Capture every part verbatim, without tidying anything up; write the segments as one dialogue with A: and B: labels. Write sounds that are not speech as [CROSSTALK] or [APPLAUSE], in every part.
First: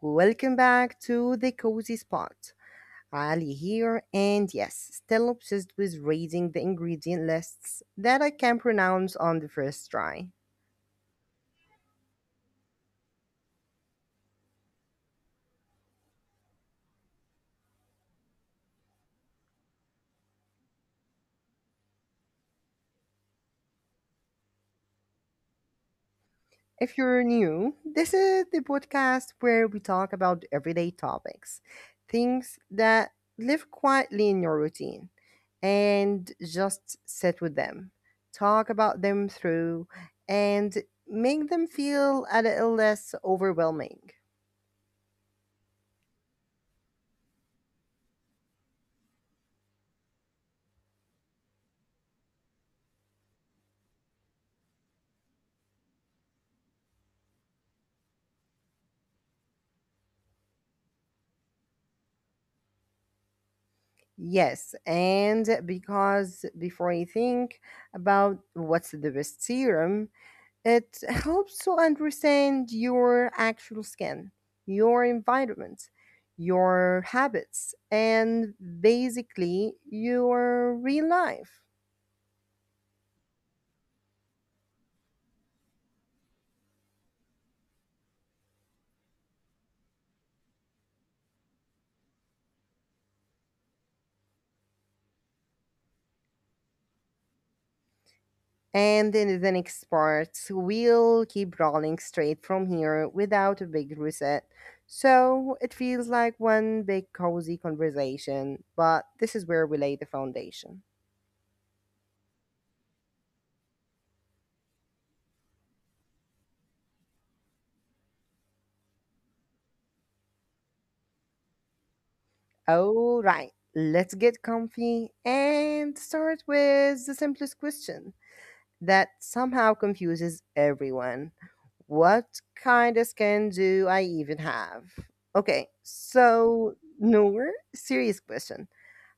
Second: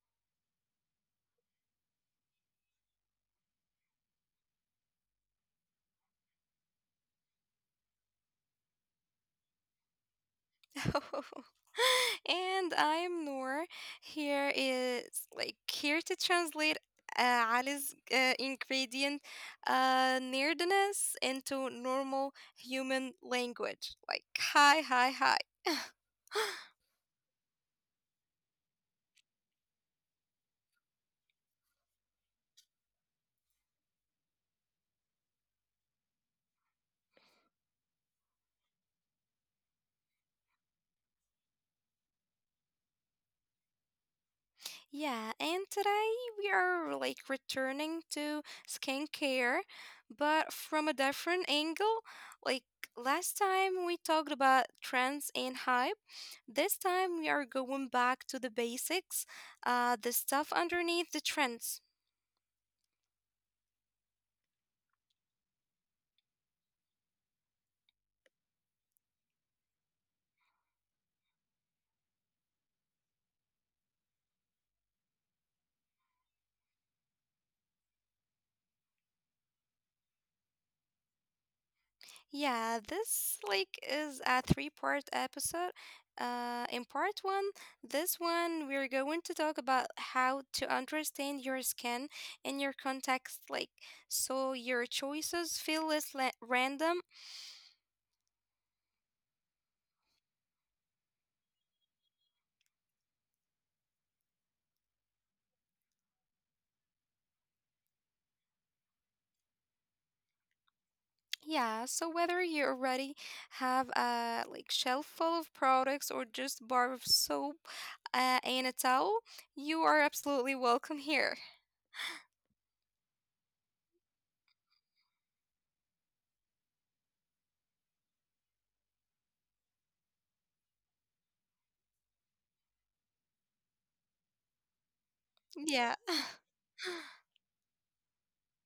A: welcome back to the cozy spot. Ali here, and yes, still obsessed with reading the ingredient lists that I can pronounce on the first try.
B: [LAUGHS] And I'm Noor. Here is like here to translate uh, Ali's uh, ingredient uh, nerdiness into normal human language. Like hi, hi, hi.
A: If
B: [LAUGHS]
A: you're new, this is the podcast where we talk about everyday topics, things that live quietly in your routine, and just sit with them, talk about them through, and make them feel a little less overwhelming.
B: Yeah, and today we are like returning to skincare, but from a different angle. Like Last time we talked about trends and hype. This time we are going back to the basics, uh, the stuff underneath the trends.
A: Yes, and because before I think about what's the best serum, it helps to understand your actual skin, your environment, your habits, and basically your real life.
B: Yeah, this like is a three-part episode. Uh, in part one, this one we're going to talk about how to understand your skin and your context, like so your choices feel less la- random.
A: And in the next part, we'll keep rolling straight from here without a big reset. So it feels like one big cozy conversation, but this is where we lay the foundation.
B: Yeah, so whether you already have a like shelf full of products or just bar of soap uh, and a towel, you are absolutely welcome here.
A: All right, let's get comfy and start with the simplest question that somehow confuses everyone. What kind of skin do I even have? Okay,
B: Yeah.
A: so,
B: [LAUGHS]
A: Noor, serious question.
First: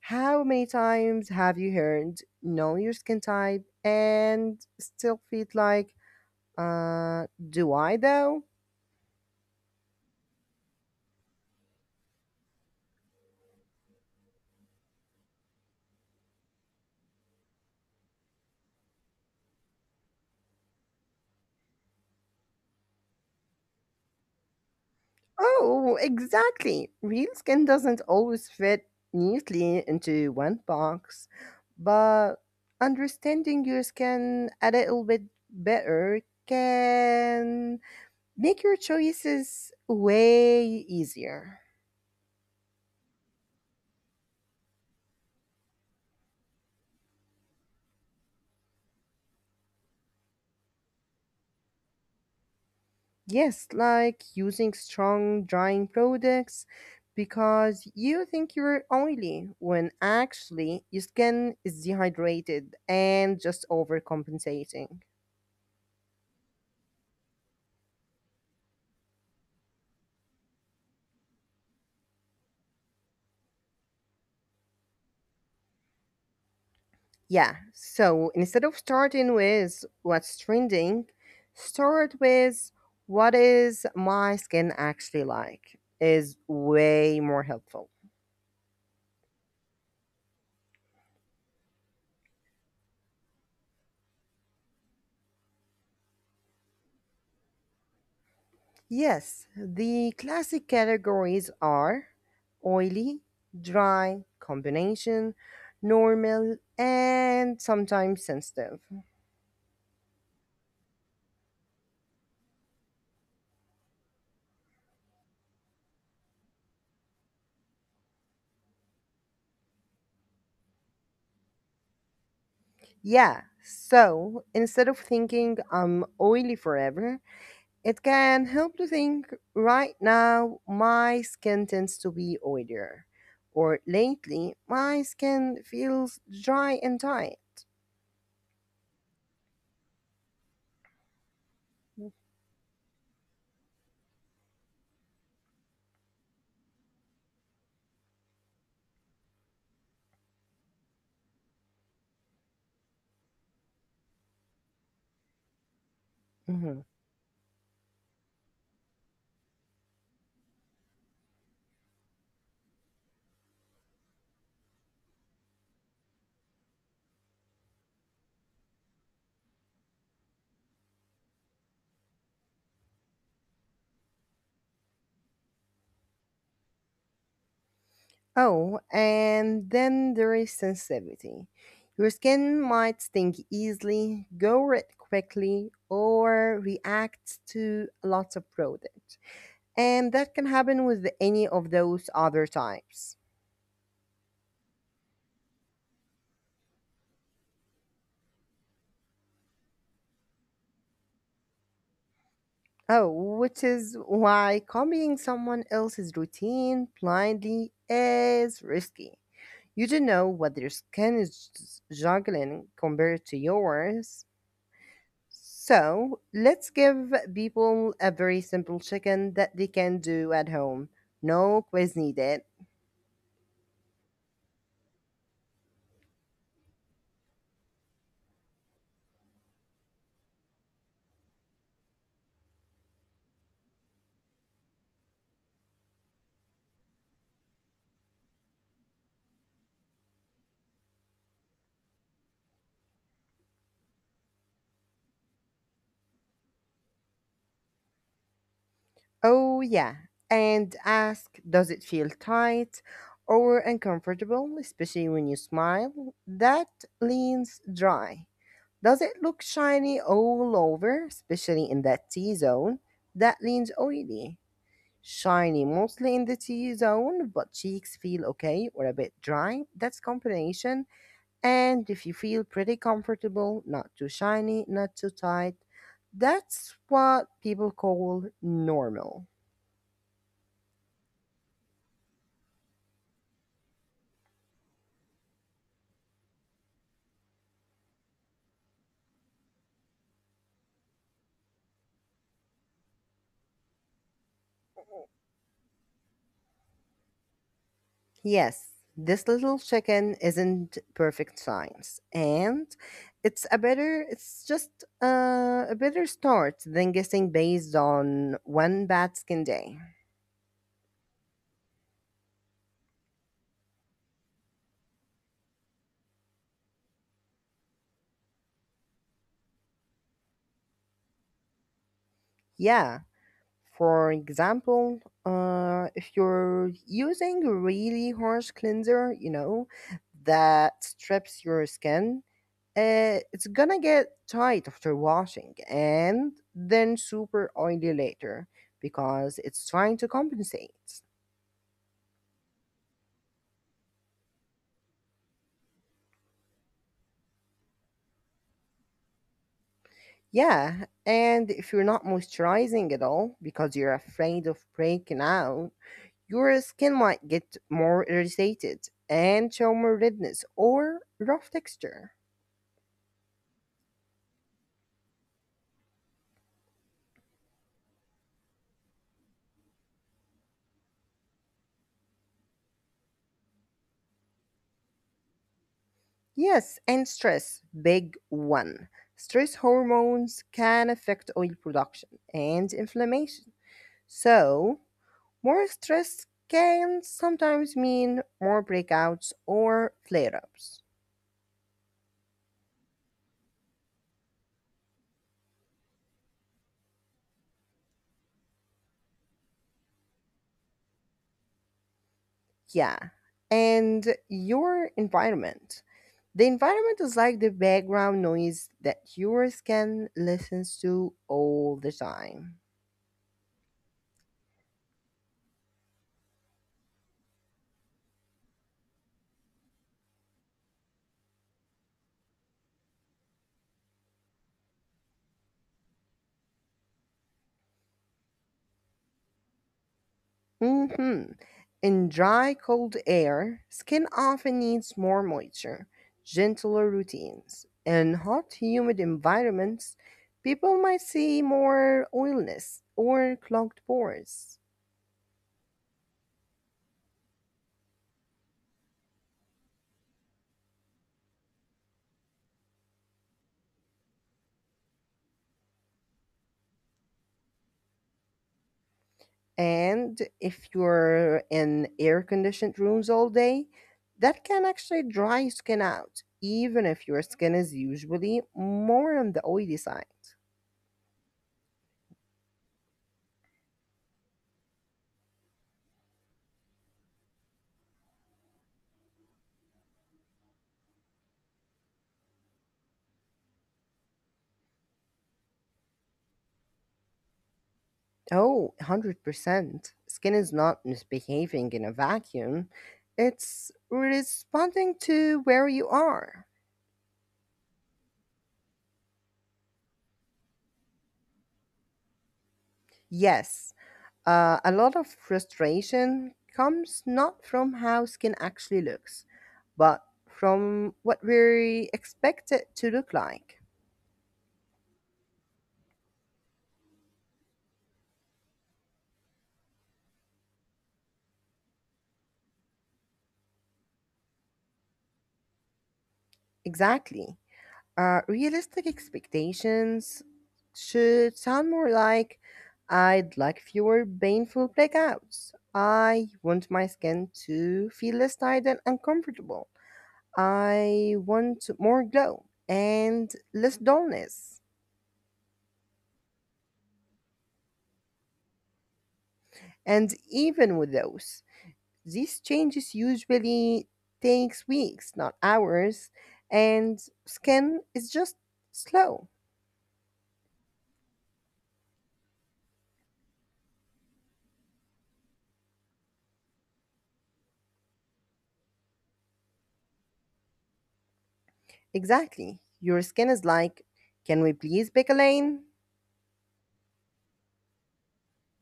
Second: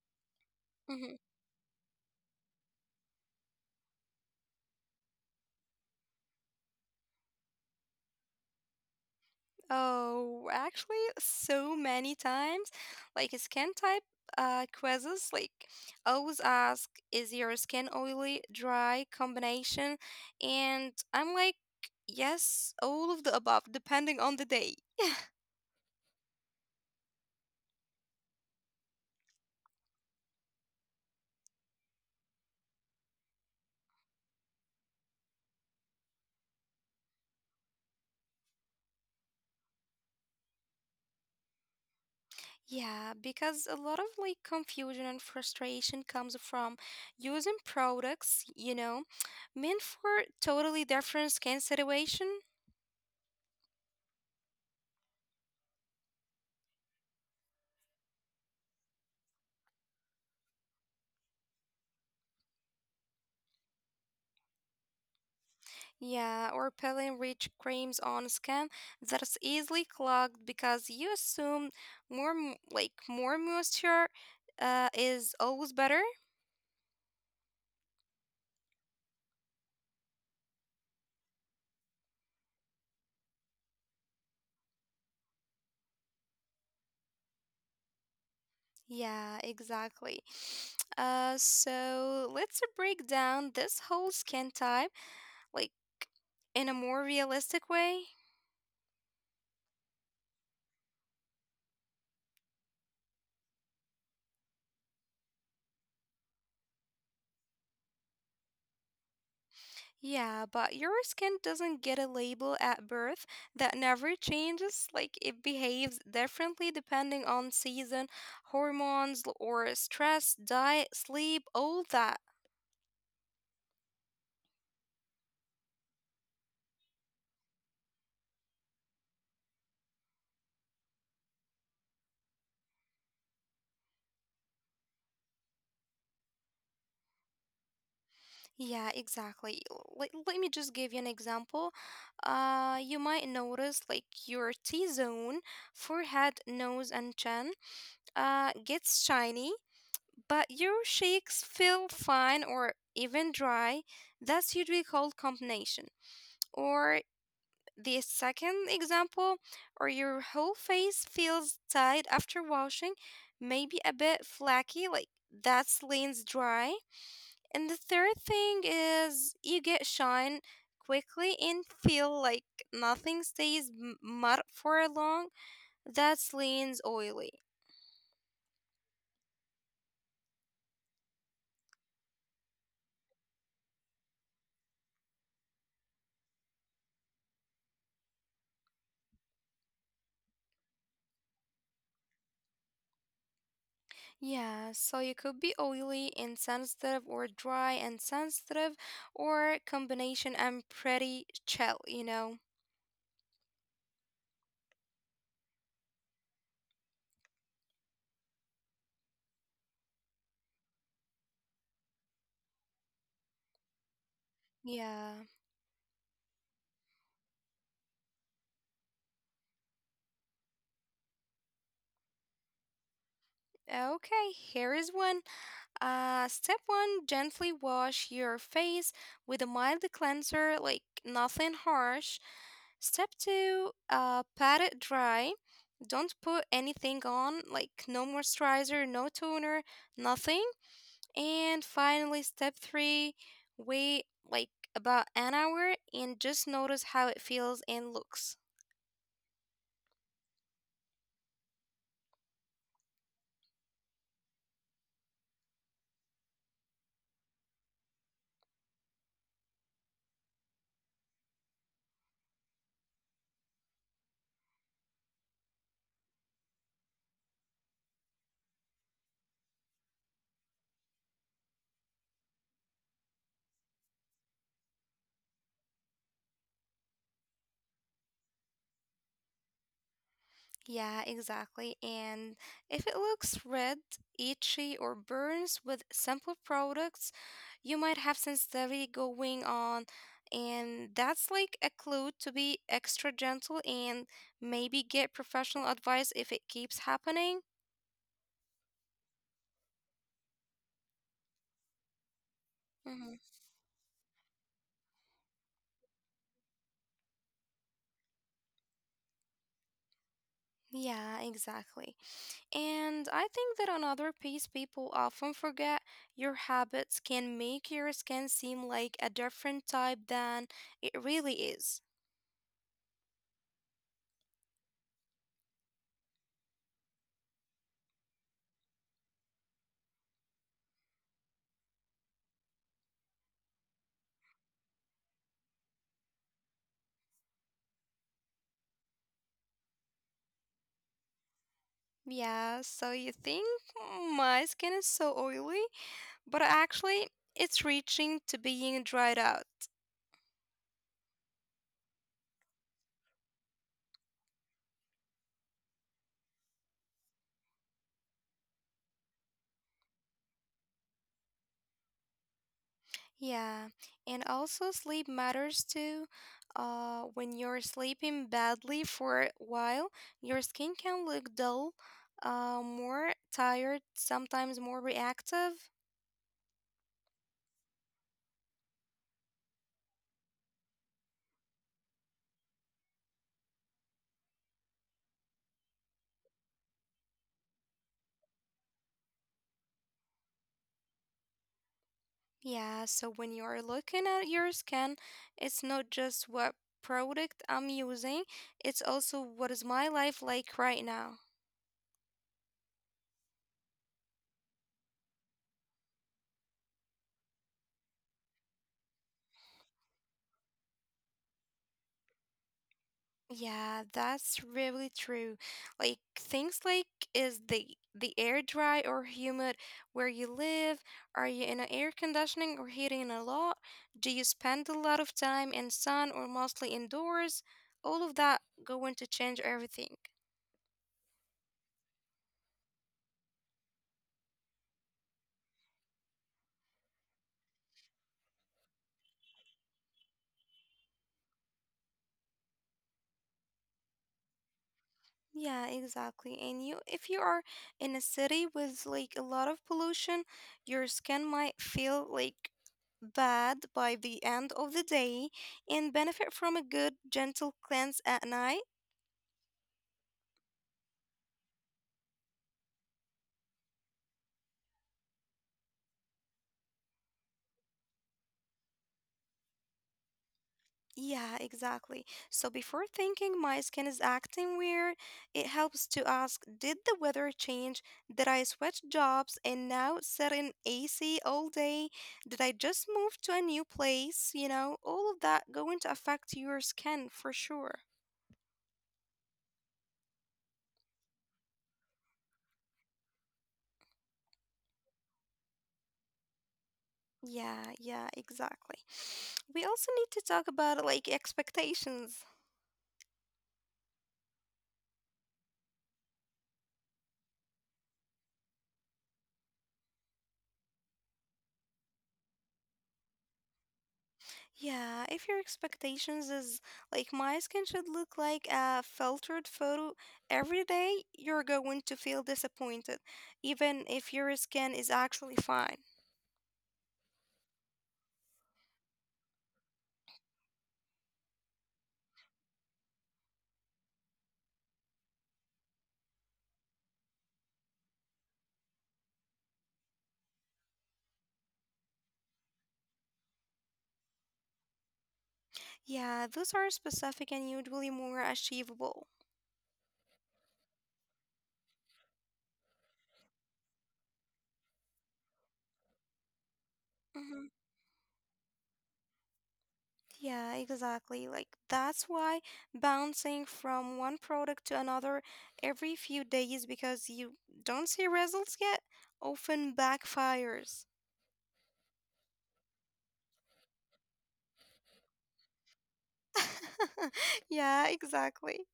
A: How many
B: Mhm.
A: times have you heard know your skin type and still feel like, uh, do I though?
B: Oh, actually, so many times. Like skin type uh, quizzes, like always ask, is your skin oily, dry combination? And I'm like, yes, all of the above, depending on the day.
A: Oh, exactly. Real skin doesn't always fit neatly into one box, but understanding your skin a little bit better can make your choices way easier.
B: Yeah, because a lot of like confusion and frustration comes from using products, you know, meant for totally different skin situation.
A: Yes, like using strong drying products because you think you're oily when actually your skin is dehydrated and just overcompensating.
B: Yeah, or peeling rich creams on skin that's easily clogged because you assume more m- like more moisture uh, is always better.
A: Yeah. So instead of starting with what's trending, start with what is my skin actually like is way more helpful.
B: Yeah, exactly. [SNIFFS] Uh, so let's break down this whole skin type like in a more realistic way.
A: Yes, the classic categories are oily, dry, combination, normal, and sometimes sensitive.
B: Yeah, but your skin doesn't get a label at birth that never changes. Like it behaves differently depending on season, hormones, l- or stress, diet, sleep, all that.
A: Yeah. So instead of thinking I'm oily forever, it can help to think right now, my skin tends to be oilier, or lately, my skin feels dry and tight.
B: Yeah, exactly. Let, let me just give you an example. Uh, you might notice like your T zone, forehead, nose, and chin, uh, gets shiny, but your cheeks feel fine or even dry. That's usually called combination.
A: Mhm.
B: Or the second example, or your whole face feels tight after washing, maybe a bit flaky, like that's leans dry. And the third thing is you get shine quickly and feel like nothing stays m- mud for long. That's leans oily.
A: Oh, and then there is sensitivity. Your skin might sting easily, go red quickly, or react to lots of product. And that can happen with any of those other types.
B: Yeah, so you could be oily and sensitive, or dry and sensitive, or combination. I'm pretty chill, you know.
A: Oh, which is why copying someone else's routine blindly is risky. You don't know what their skin is juggling compared to yours.
B: Yeah.
A: So let's give people a very simple chicken that they can do at home. No quiz needed.
B: Okay, here is one. Uh, step one, gently wash your face with a mild cleanser, like nothing harsh. Step two, uh, pat it dry. Don't put anything on, like no moisturizer, no toner, nothing. And finally, step three, wait like about an hour and just notice how it feels and looks.
A: Oh, yeah. And ask, does it feel tight or uncomfortable, especially when you smile? That leans dry. Does it look shiny all over, especially in that T zone? That leans oily. Shiny mostly in the T zone, but cheeks feel okay or a bit dry. That's combination. And if you feel pretty comfortable, not too shiny, not too tight, that's what people call normal.
B: Yeah, exactly. And if it looks red, itchy, or burns with simple products, you might have sensitivity going on. And that's like a clue to be extra gentle and maybe get professional advice if it keeps happening.
A: Yes, this little chicken isn't perfect science, and
B: Mhm.
A: it's a better. It's just uh, a better start than guessing based on one bad skin day.
B: Yeah, exactly. And I think that another piece people often forget your habits can make your skin seem like a different type than it really is.
A: Yeah. For example, uh, if you're using a really harsh cleanser, you know, that strips your skin, uh, it's gonna get tight after washing and then super oily later because it's trying to compensate.
B: Yeah, so you think, "Mm, my skin is so oily, but actually it's reaching to being dried out."
A: Yeah, and if you're not moisturizing at all because you're afraid of breaking out, your skin might get more irritated and show more redness or rough texture.
B: Yeah, and also sleep matters too. Uh, when you're sleeping badly for a while, your skin can look dull, uh, more tired, sometimes more reactive.
A: Yes, and stress, big one. Stress hormones can affect oil production and inflammation. So, more stress can sometimes mean more breakouts or flare ups.
B: Yeah, so when you're looking at your skin, it's not just what product I'm using, it's also what is my life like right now.
A: Yeah. And your environment. The environment is like the background noise that your skin listens to all the time.
B: Yeah, that's really true. Like things like is the the air dry or humid where you live? Are you in a air conditioning or heating a lot? Do you spend a lot of time in sun or mostly indoors? All of that going to change everything.
A: hmm In dry, cold air, skin often needs more moisture, gentler routines. In hot, humid environments, people might see more oiliness or clogged pores.
B: Yeah, exactly. And you, if you are in a city with like a lot of pollution, your skin might feel like bad by the end of the day and benefit from a good gentle cleanse at night.
A: And if you're in air conditioned rooms all day, that can actually dry skin out, even if your skin is usually more on the oily side.
B: Yeah, exactly. So before thinking my skin is acting weird, it helps to ask, did the weather change? Did I switch jobs and now sit in A C all day? Did I just move to a new place? You know, all of that going to affect your skin for sure.
A: Oh, one hundred percent. Skin is not misbehaving in a vacuum. It's responding to where you are.
B: Yeah, yeah, exactly. [SNIFFS] We also need to talk about like expectations.
A: Yes, uh, a lot of frustration comes not from how skin actually looks, but from what we expect it to look like.
B: Yeah, if your expectations is like my skin should look like a filtered photo every day, you're going to feel disappointed, even if your skin is actually fine.
A: Exactly. Uh, realistic expectations should sound more like I'd like fewer painful blackouts. I want my skin to feel less tight and uncomfortable. I want more glow and less dullness.
B: Yeah, those are specific and usually more achievable.
A: And even with those, these changes usually takes weeks, not hours, and
B: Hmm.
A: skin is just slow.
B: Yeah, exactly. Like that's why bouncing from one product to another every few days because you don't see results yet often backfires.
A: Exactly. Your skin is like, can we please pick a lane?
B: [LAUGHS] Yeah, exactly.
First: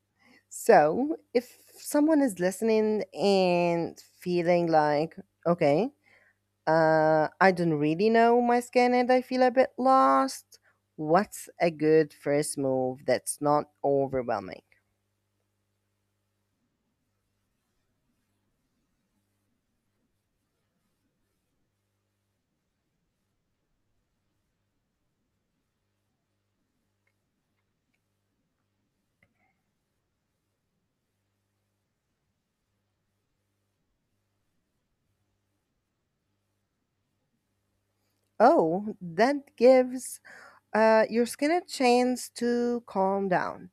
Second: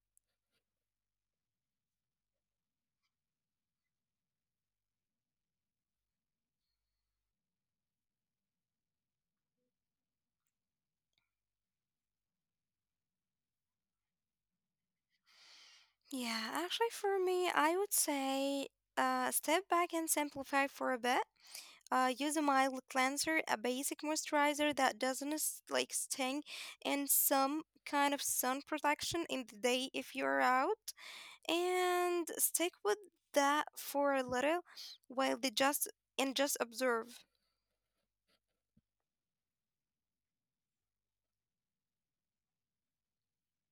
A: So, if someone is listening and feeling like, okay, uh, I don't really know my skin and I feel a bit lost, what's a good first move that's not overwhelming?
B: Yeah, actually, for me, I would say uh, step back and simplify for a bit. Uh, use a mild cleanser, a basic moisturizer that doesn't s- like sting, and some kind of sun protection in the day if you're out. And stick with that for a little while they just and just observe.
A: Oh, that gives uh, your skin a chance to calm down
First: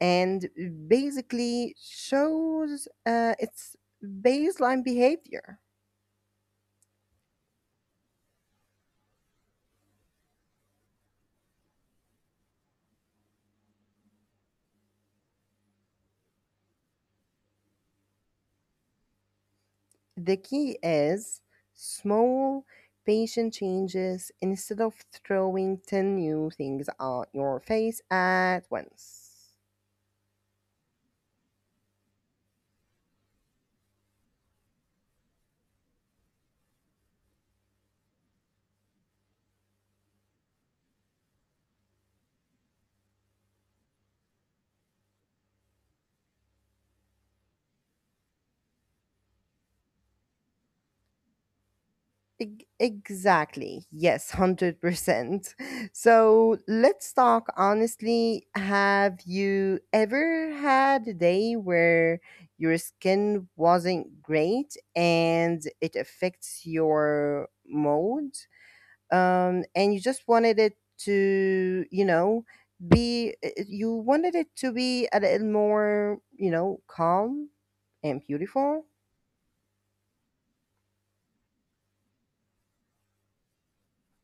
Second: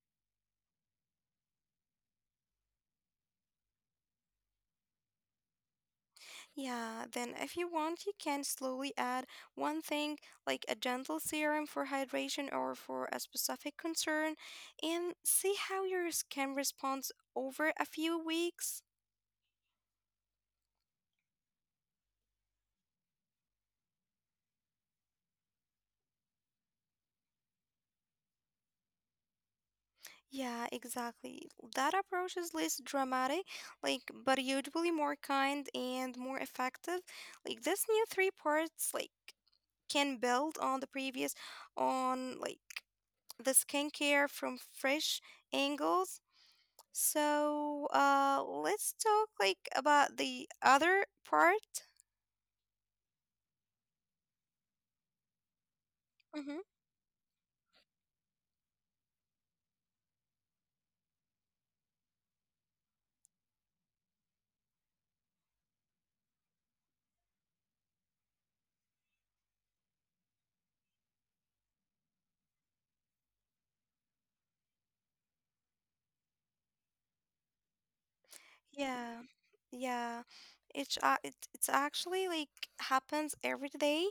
A: and basically shows uh, its baseline behavior.
B: Yeah, then if you want, you can slowly add one thing like a gentle serum for hydration or for a specific concern and see how your skin responds over a few weeks.
A: The key is small, patient changes instead of throwing ten new things at your face at once.
B: Yeah, exactly. That approach is less dramatic, like, but usually more kind and more effective. Like, this new three parts, like, can build on the previous on, like, the skincare from fresh angles. So, uh, let's talk like about the other part.
A: Eg- Exactly. Yes, one hundred percent. So
B: Mm-hmm.
A: let's talk honestly. Have you ever had a day where your skin wasn't great and it affects your mood? Um, and you just wanted it to, you know, be i- you wanted it to be a little more, you know, calm and beautiful.
B: Yeah, yeah. It's uh, it, it's actually like happens every day.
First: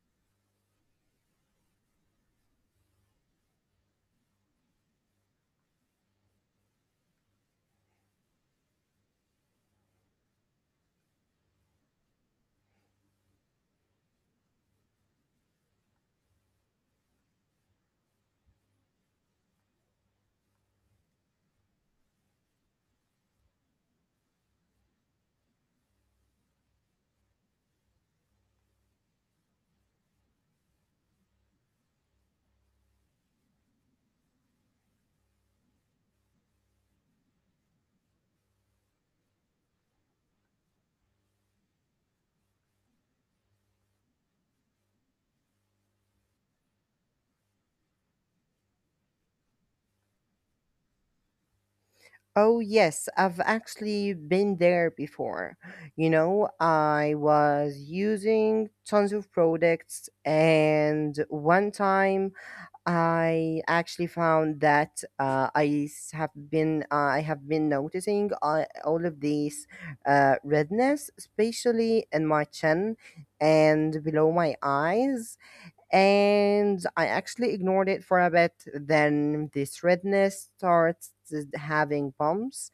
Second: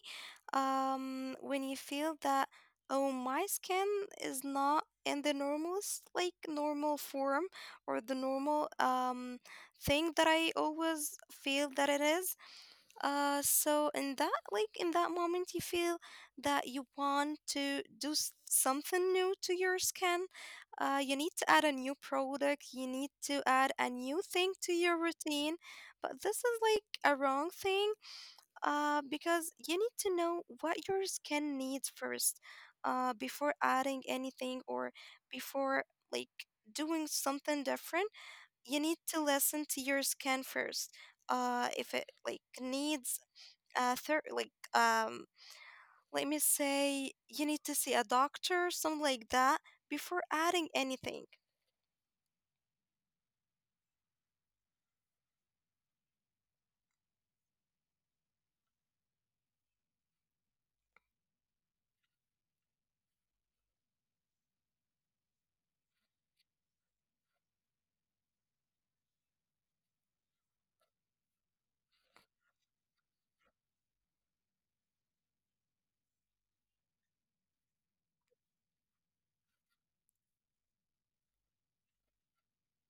B: Um, when you feel that, oh, my skin is not in the normal s- like normal form or the normal um thing that I always feel that it is. Uh, so in that like in that moment you feel that you want to do s- something new to your skin. Uh, you need to add a new product, you need to add a new thing to your routine, but this is like a wrong thing. Uh, because you need to know what your skin needs first, uh, before adding anything or before like doing something different. You need to listen to your skin first. Uh if it like needs uh third like um let me say you need to see a doctor something like that before adding anything.
A: Oh yes, I've actually been there before. You know, I was using tons of products and one time I actually found that uh, I s- have been uh, I have been noticing uh, all of these uh, redness, especially in my chin and below my eyes, and I actually ignored it for a bit. Then this redness starts uh, having bumps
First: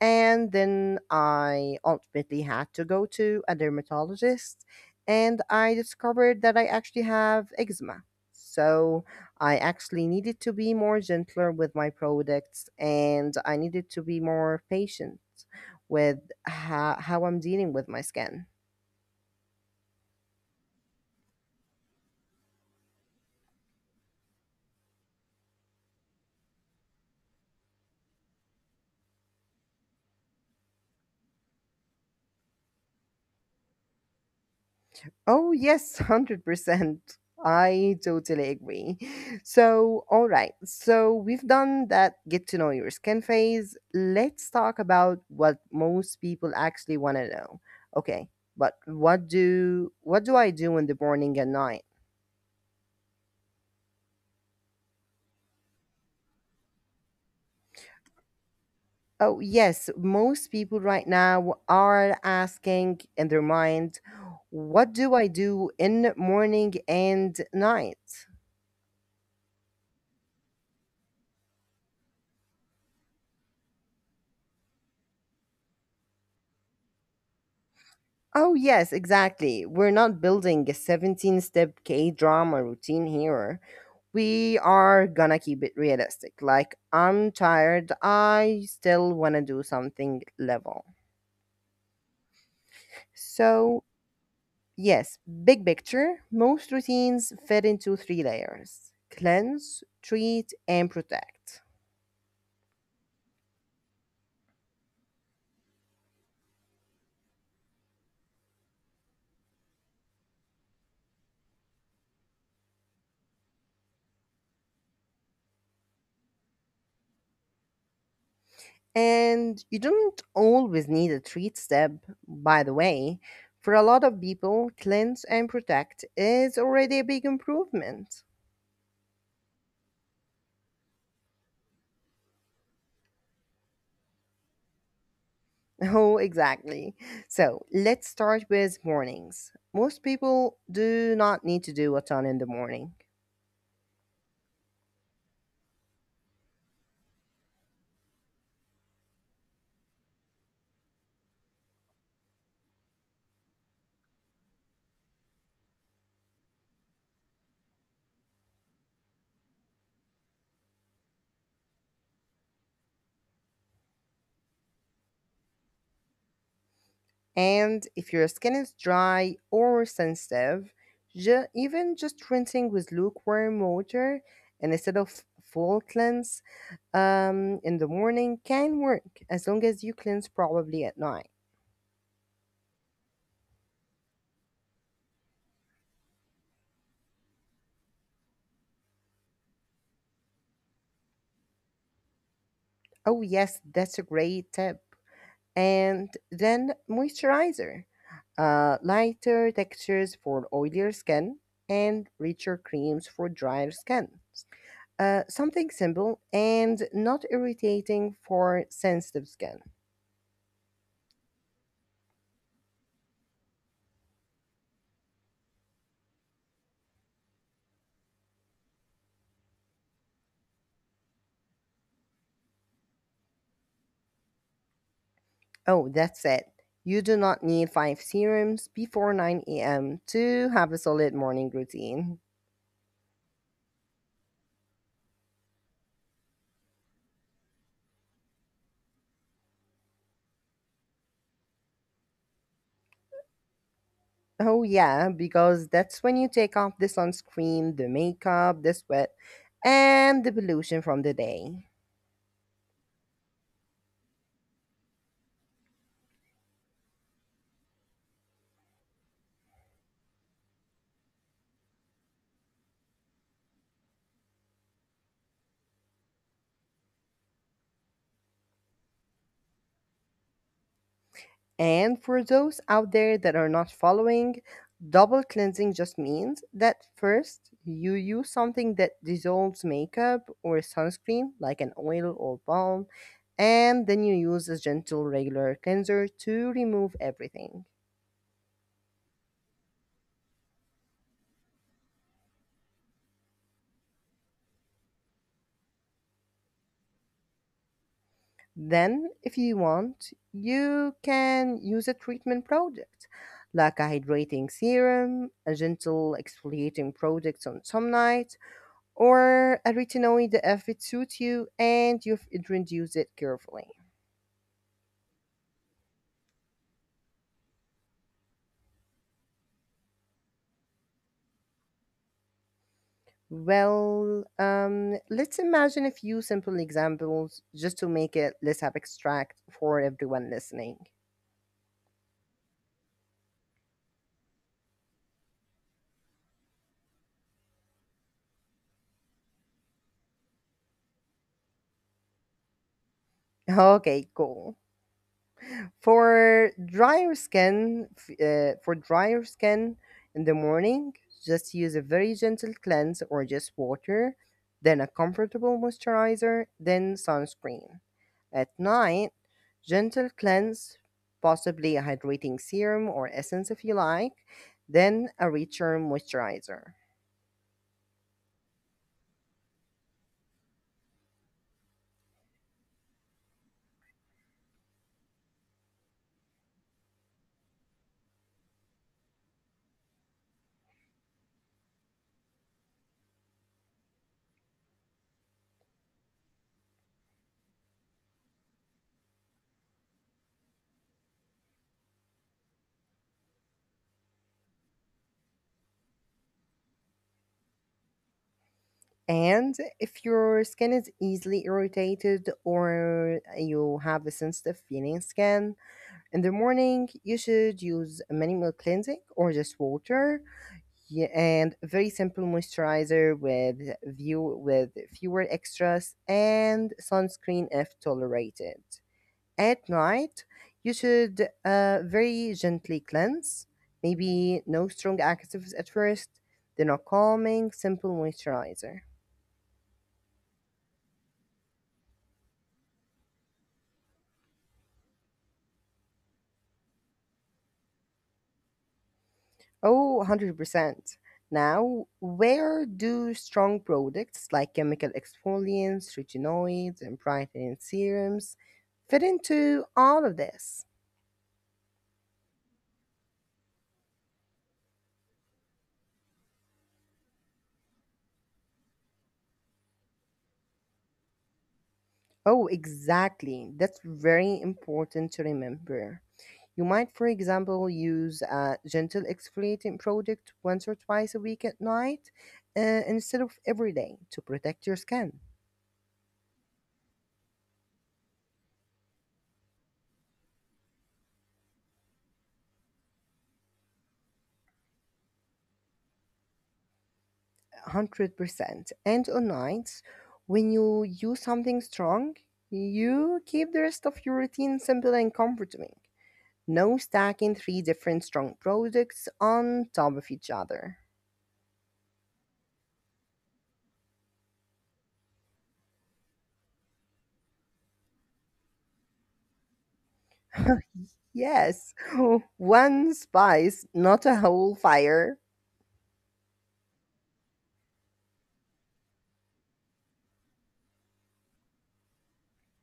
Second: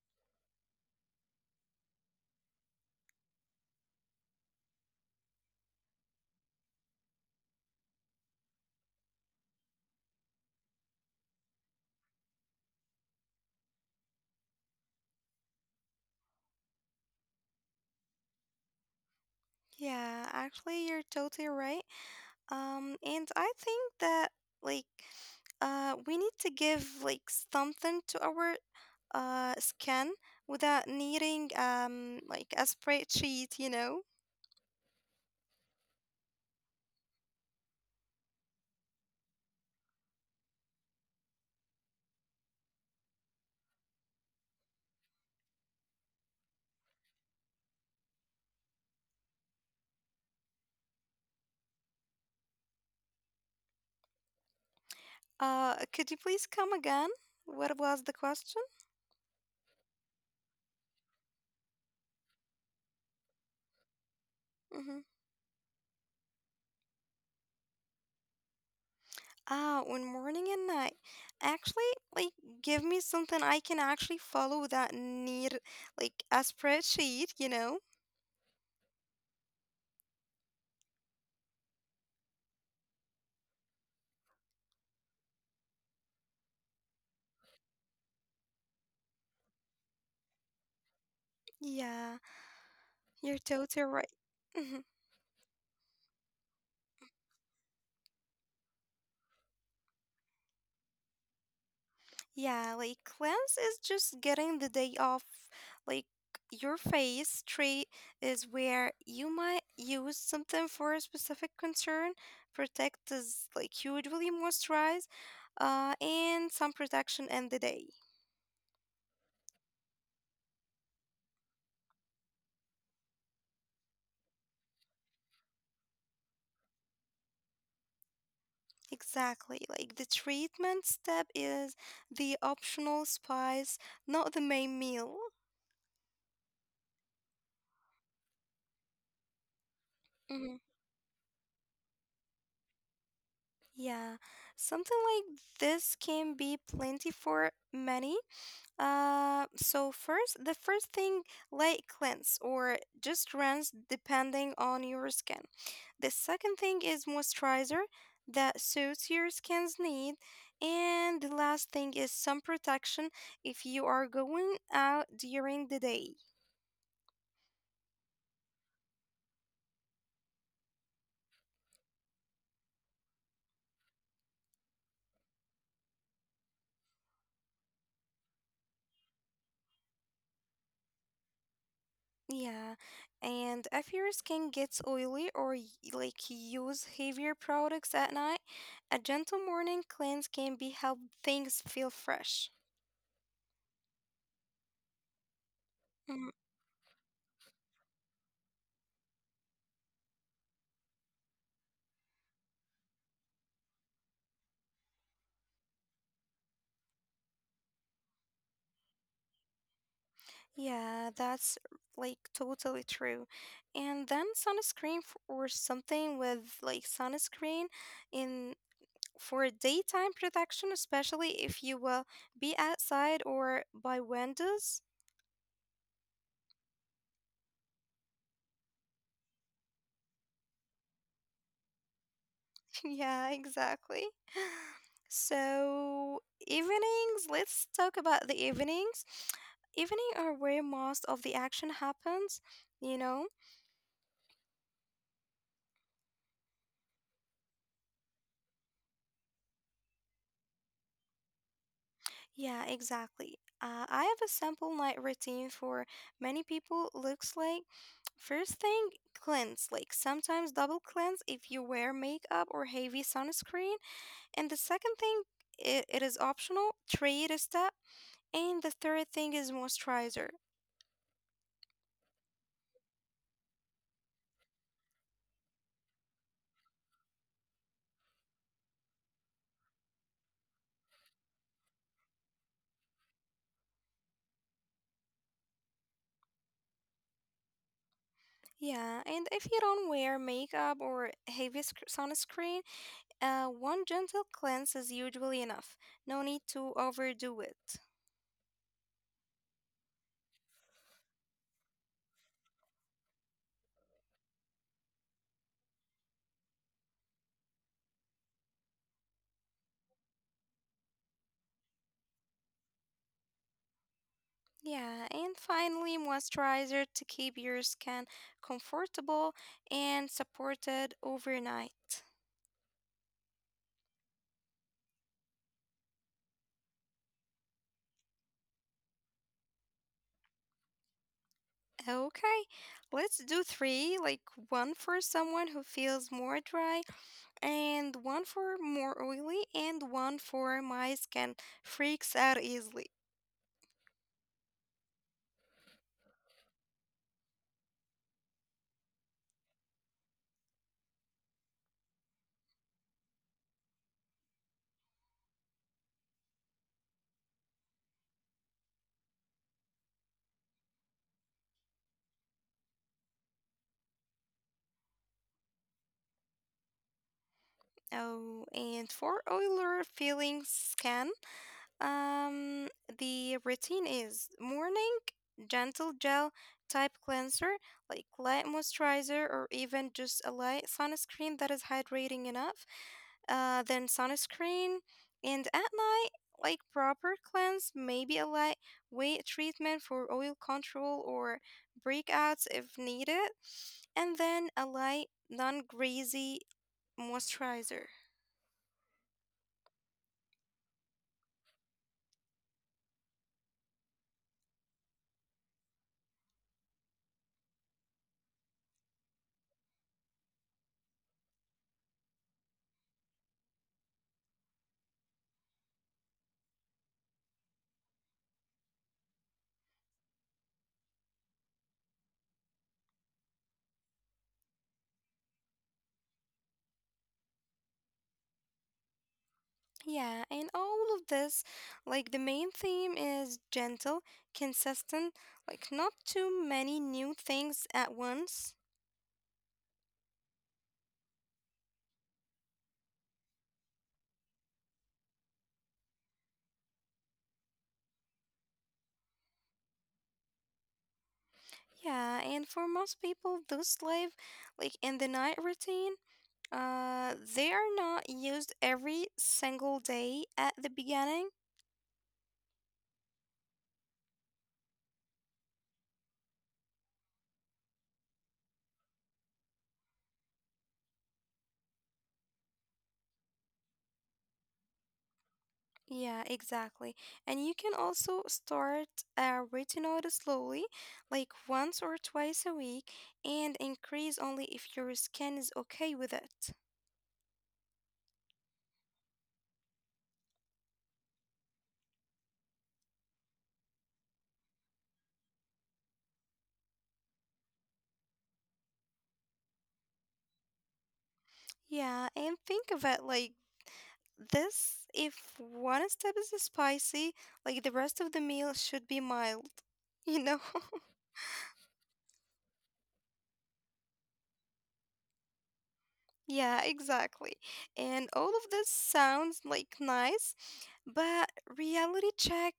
A: and then I ultimately had to go to a dermatologist and I discovered that I actually have eczema. So I actually needed to be more gentler with my products and I needed to be more patient with how, how I'm dealing with my skin.
B: yeah Actually you're totally right. Um and I think that like uh we need to give like something to our uh skin without needing um like a spreadsheet, you know.
A: Oh, yes, one hundred percent. I totally agree. So, all right. So, we've done that get to know your skin phase. Let's talk about what most people actually want to know. Okay. But what do what do I do in the morning and night?
B: Uh could you please come again, what was the question?
A: Oh, yes, most people right now are asking in their mind, what
B: Mm-hmm.
A: do I do in morning and night?
B: Ah, when morning and night. Actually, like, give me something I can actually follow that need, like, a spreadsheet, you know?
A: Oh, yes, exactly. We're not building a seventeen step K drama routine here. We are gonna keep it realistic. Like, I'm tired, I still wanna do something level.
B: Yeah, you're totally
A: So,
B: right. Mhm.
A: yes, big picture, most routines fit into three layers cleanse, treat, and protect.
B: Yeah, like, cleanse is just getting the day off. Like, your face treat is where you might use something for a specific concern. Protect is, like, usually moisturize, uh, and some protection in the day.
A: And you don't always need a treat step, by the way. For a lot of people, cleanse and protect is already a big improvement.
B: Exactly. Like the treatment step is the optional spice, not the main meal.
A: Oh, exactly. So let's start with mornings. Most people
B: Mhm.
A: do not need to do a ton in the morning.
B: Yeah, something like this can be plenty for many. Uh, so first, the first thing, light cleanse or just rinse depending on your skin. The second thing is moisturizer that suits your skin's need. And the last thing is sun protection if you are going out during the day.
A: And if your skin is dry or sensitive, ju- even just rinsing with lukewarm water and instead of full cleanse um, in the morning can work as long as you cleanse probably at night.
B: Yeah, and if your skin gets oily or y- like you use heavier products at night, a gentle morning cleanse can be help things feel fresh.
A: Oh, yes, that's a great tip. And
B: Mm.
A: then moisturizer. Uh, lighter textures for oilier skin and richer creams for drier skin. Uh, something simple and not irritating for sensitive skin.
B: Yeah, that's like totally true. And then sunscreen f- or something with like sunscreen in for daytime protection, especially if you will be outside or by windows.
A: Oh, that's it. You do not need five serums before nine a m to have a solid morning routine.
B: Yeah, exactly. [SIGHS] So, evenings, let's talk about the evenings. [TSK] Evening are where most of the action happens, you know?
A: Oh, yeah, because that's when you take off the sunscreen, the makeup, the sweat, and the pollution from the day.
B: Yeah, exactly. Uh, I have a simple night routine for many people. Looks like first thing, cleanse, like sometimes double cleanse if you wear makeup or heavy sunscreen. And the second thing, it, it is optional, trade a step. And the third thing is moisturizer.
A: And for those out there that are not following, double cleansing just means that first you use something that dissolves makeup or sunscreen, like an oil or balm, and then you use a gentle regular cleanser to remove everything.
B: Yeah, and if you don't wear makeup or heavy sc- sunscreen, uh, one gentle cleanse is usually enough. No need to overdo it.
A: Then, if you want, you can use a treatment product like a hydrating serum, a gentle exfoliating product on some nights, or a retinoid if it suits you and you've introduced it carefully.
B: Yeah, and finally, moisturizer to keep your skin comfortable and supported overnight.
A: Well, um, let's imagine a few simple examples just to make it less abstract for everyone listening.
B: Okay, let's do three like one for someone who feels more dry, and one for more oily, and one for my skin freaks out easily.
A: [LAUGHS] Okay, cool. For drier skin, f- uh, for drier skin in the morning, just use a very gentle cleanse or just water, then a comfortable moisturizer, then sunscreen. At night, gentle cleanse, possibly a hydrating serum or essence if you like, then a richer moisturizer.
B: Oh, and for Euler feeling scan, um, the routine is morning, gentle gel type cleanser, like light moisturizer, or even just a light sunscreen that is hydrating enough. Uh, then sunscreen, and at night, like proper cleanse, maybe a light weight treatment for oil control or breakouts if needed, and then a light, non greasy moisturizer.
A: And if your skin is easily irritated or you have a sensitive feeling skin, in the morning, you should use minimal cleansing or just water yeah, and a very simple moisturizer with view with fewer extras and sunscreen if tolerated. At night, you should uh, very gently cleanse, maybe no strong actives at first, then a calming, simple moisturizer.
B: Yeah, and all of this, like the main theme is gentle, consistent, like not too many new things at once.
A: Oh, one hundred percent. Now, where do strong products like chemical exfoliants, retinoids, and brightening serums fit into all of this?
B: Yeah, and for most people those live like in the night routine, uh they are not used every single day at the beginning.
A: Oh, exactly. That's very important to remember. You might, for example, use a gentle exfoliating product once or twice a week at night uh, instead of every day to protect your skin.
B: Yeah, exactly. And you can also start a retinoid slowly, like once or twice a week, and increase only if your skin is okay with it.
A: one hundred percent. And on nights, when you use something strong, you keep the rest of your routine simple and comforting. No stacking three different strong products on top of each other.
B: Yeah, and think of it like this, if one step is spicy, like the rest of the meal should be mild. [LAUGHS] You know? [LAUGHS]
A: [LAUGHS] Yes, [LAUGHS] one spice, not a whole fire.
B: Yeah, exactly. And all of this sounds like nice, but reality check,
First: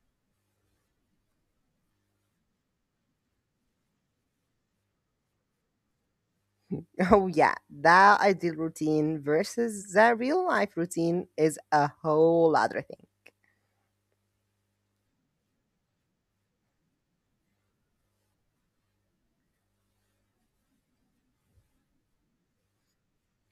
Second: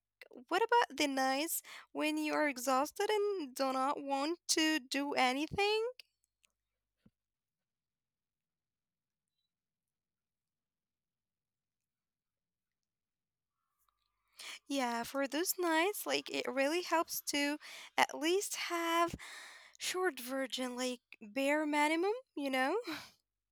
B: what about the nights when you are exhausted and do not want to do anything?
A: [LAUGHS] Oh, yeah, the ideal routine versus the real life routine is a whole other thing.
B: Yeah, for those nights, like it really helps to at least have short version, like bare minimum, you know?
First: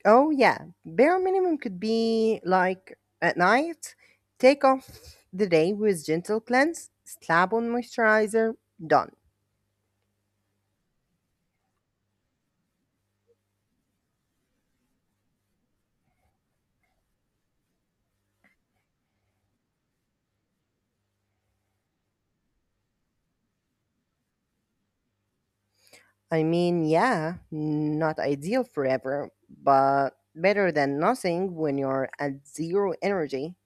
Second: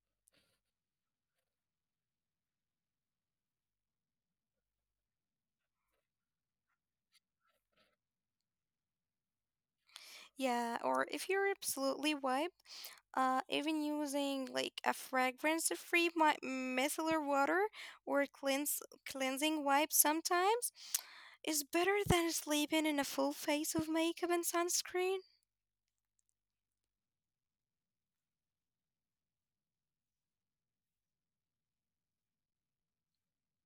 A: Oh yeah, bare minimum could be like at night, take off the day with gentle cleanse, slap on moisturizer, done.
B: Yeah, or if you're absolutely wipe, uh, even using like a fragrance-free mi- micellar water or cleanse cleansing wipe sometimes [TSK] is better than sleeping in a full face of makeup and sunscreen.
A: I mean, yeah, not ideal forever, but better than nothing when you're at zero energy. [LAUGHS]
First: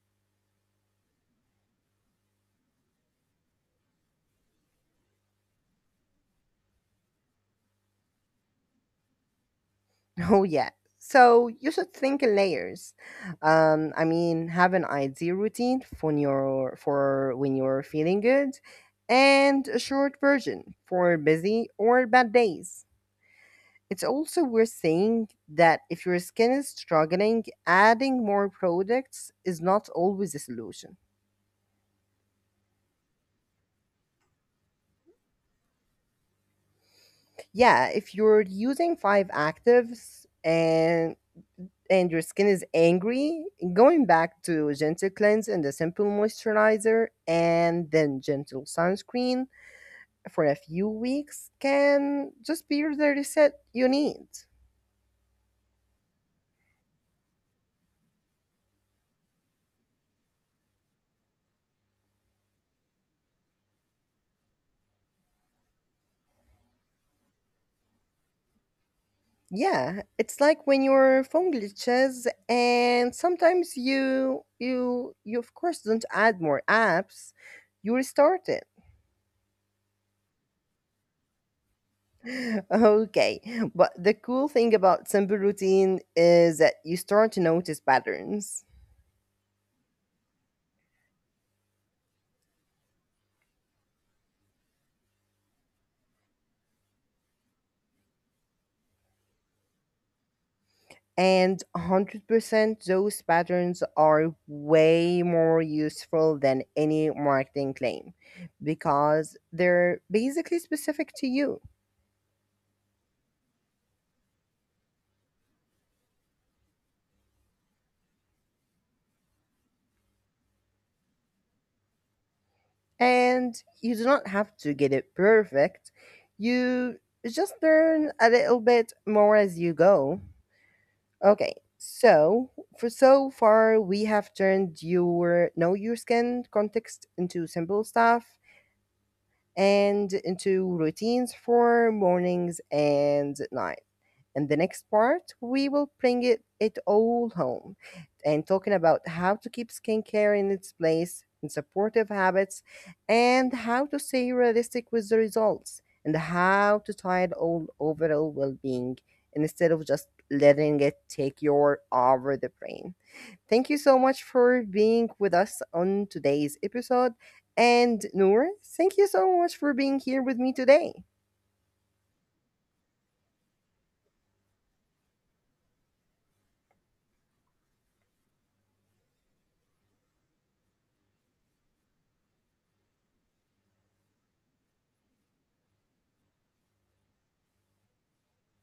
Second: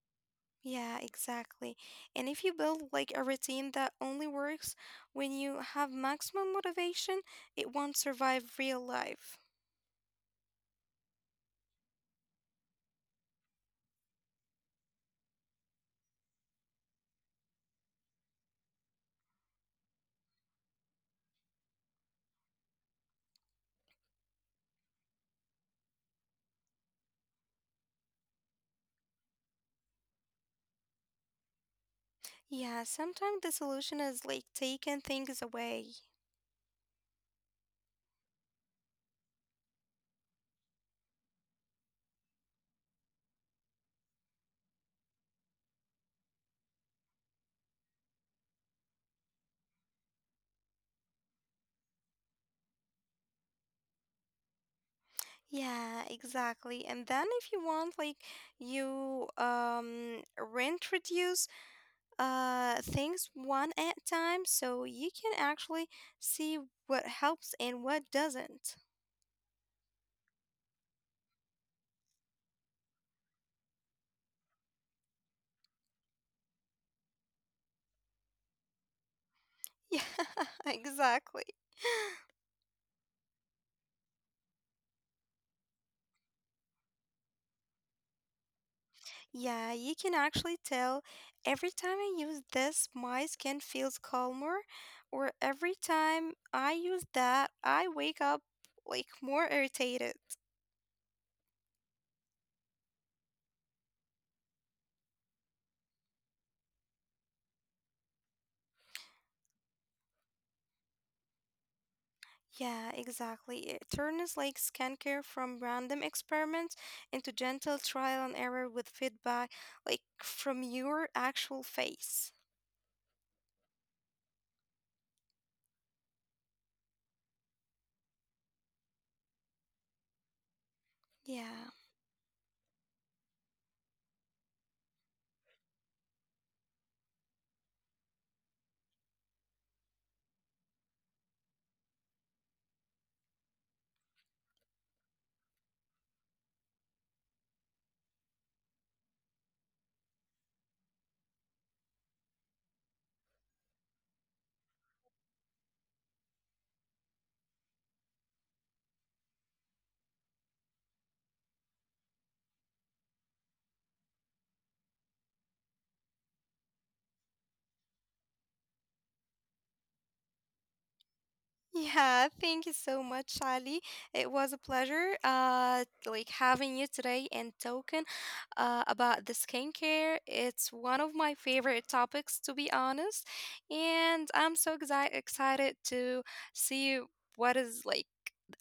B: Yeah, exactly. And if you build like a routine that only works when you have maximum motivation, it won't survive real life.
A: Oh yeah. So you should think in layers. Um, I mean, have an ideal routine for your for when you're feeling good, and a short version for busy or bad days. It's also worth saying that if your skin is struggling, adding more products is not always a solution.
B: Yeah, sometimes the solution is like taking things away.
A: Yeah, if you're using five actives and and your skin is angry, going back to gentle cleanse and a simple moisturizer and then gentle sunscreen for a few weeks can just be the reset you need.
B: Yeah, exactly. And then if you want, like you um reintroduce uh things one at a time so you can actually see what helps and what doesn't. [LAUGHS]
A: Yeah, it's like when your phone glitches and sometimes you you you of course don't add more apps, you restart it.
B: Yeah, exactly.
A: [LAUGHS] Okay, but the cool thing about simple routine is that you start to notice patterns.
B: Yeah, you can actually tell every time I use this, my skin feels calmer, or every time I use that, I wake up like more irritated.
A: And one hundred percent those patterns are way more useful than any marketing claim because they're basically specific to you.
B: Yeah, exactly. It turns like skincare from random experiments into gentle trial and error with feedback, like from your actual face.
A: And you do not have to get it perfect. You just learn a little bit more as you go. Okay.
B: Yeah.
A: So, for so far, we have turned your know your skin context into simple stuff and into routines for mornings and nights. In the next part, we will bring it, it all home and talking about how to keep skincare in its place and supportive habits and how to stay realistic with the results and how to tie it all overall well-being instead of just letting it take your over the brain. Thank you so much for being with us on today's episode. And Noor, thank you so much for being here with me today.
B: Yeah, thank you so much, Ali. It was a pleasure, uh, like having you today and talking uh, about the skincare. It's one of my favorite topics, to be honest, and I'm so exi- excited to see what is like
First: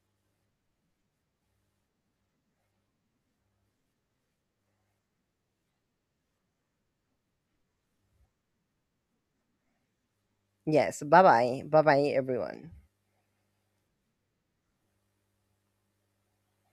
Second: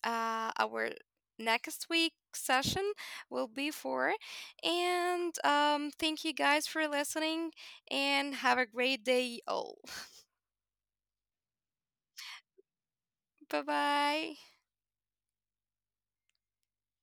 B: uh, our next week session will be for. And um, thank you guys for listening, and have a great day, all.
A: Yes. Bye bye. Bye bye, everyone.
B: [LAUGHS] Bye bye.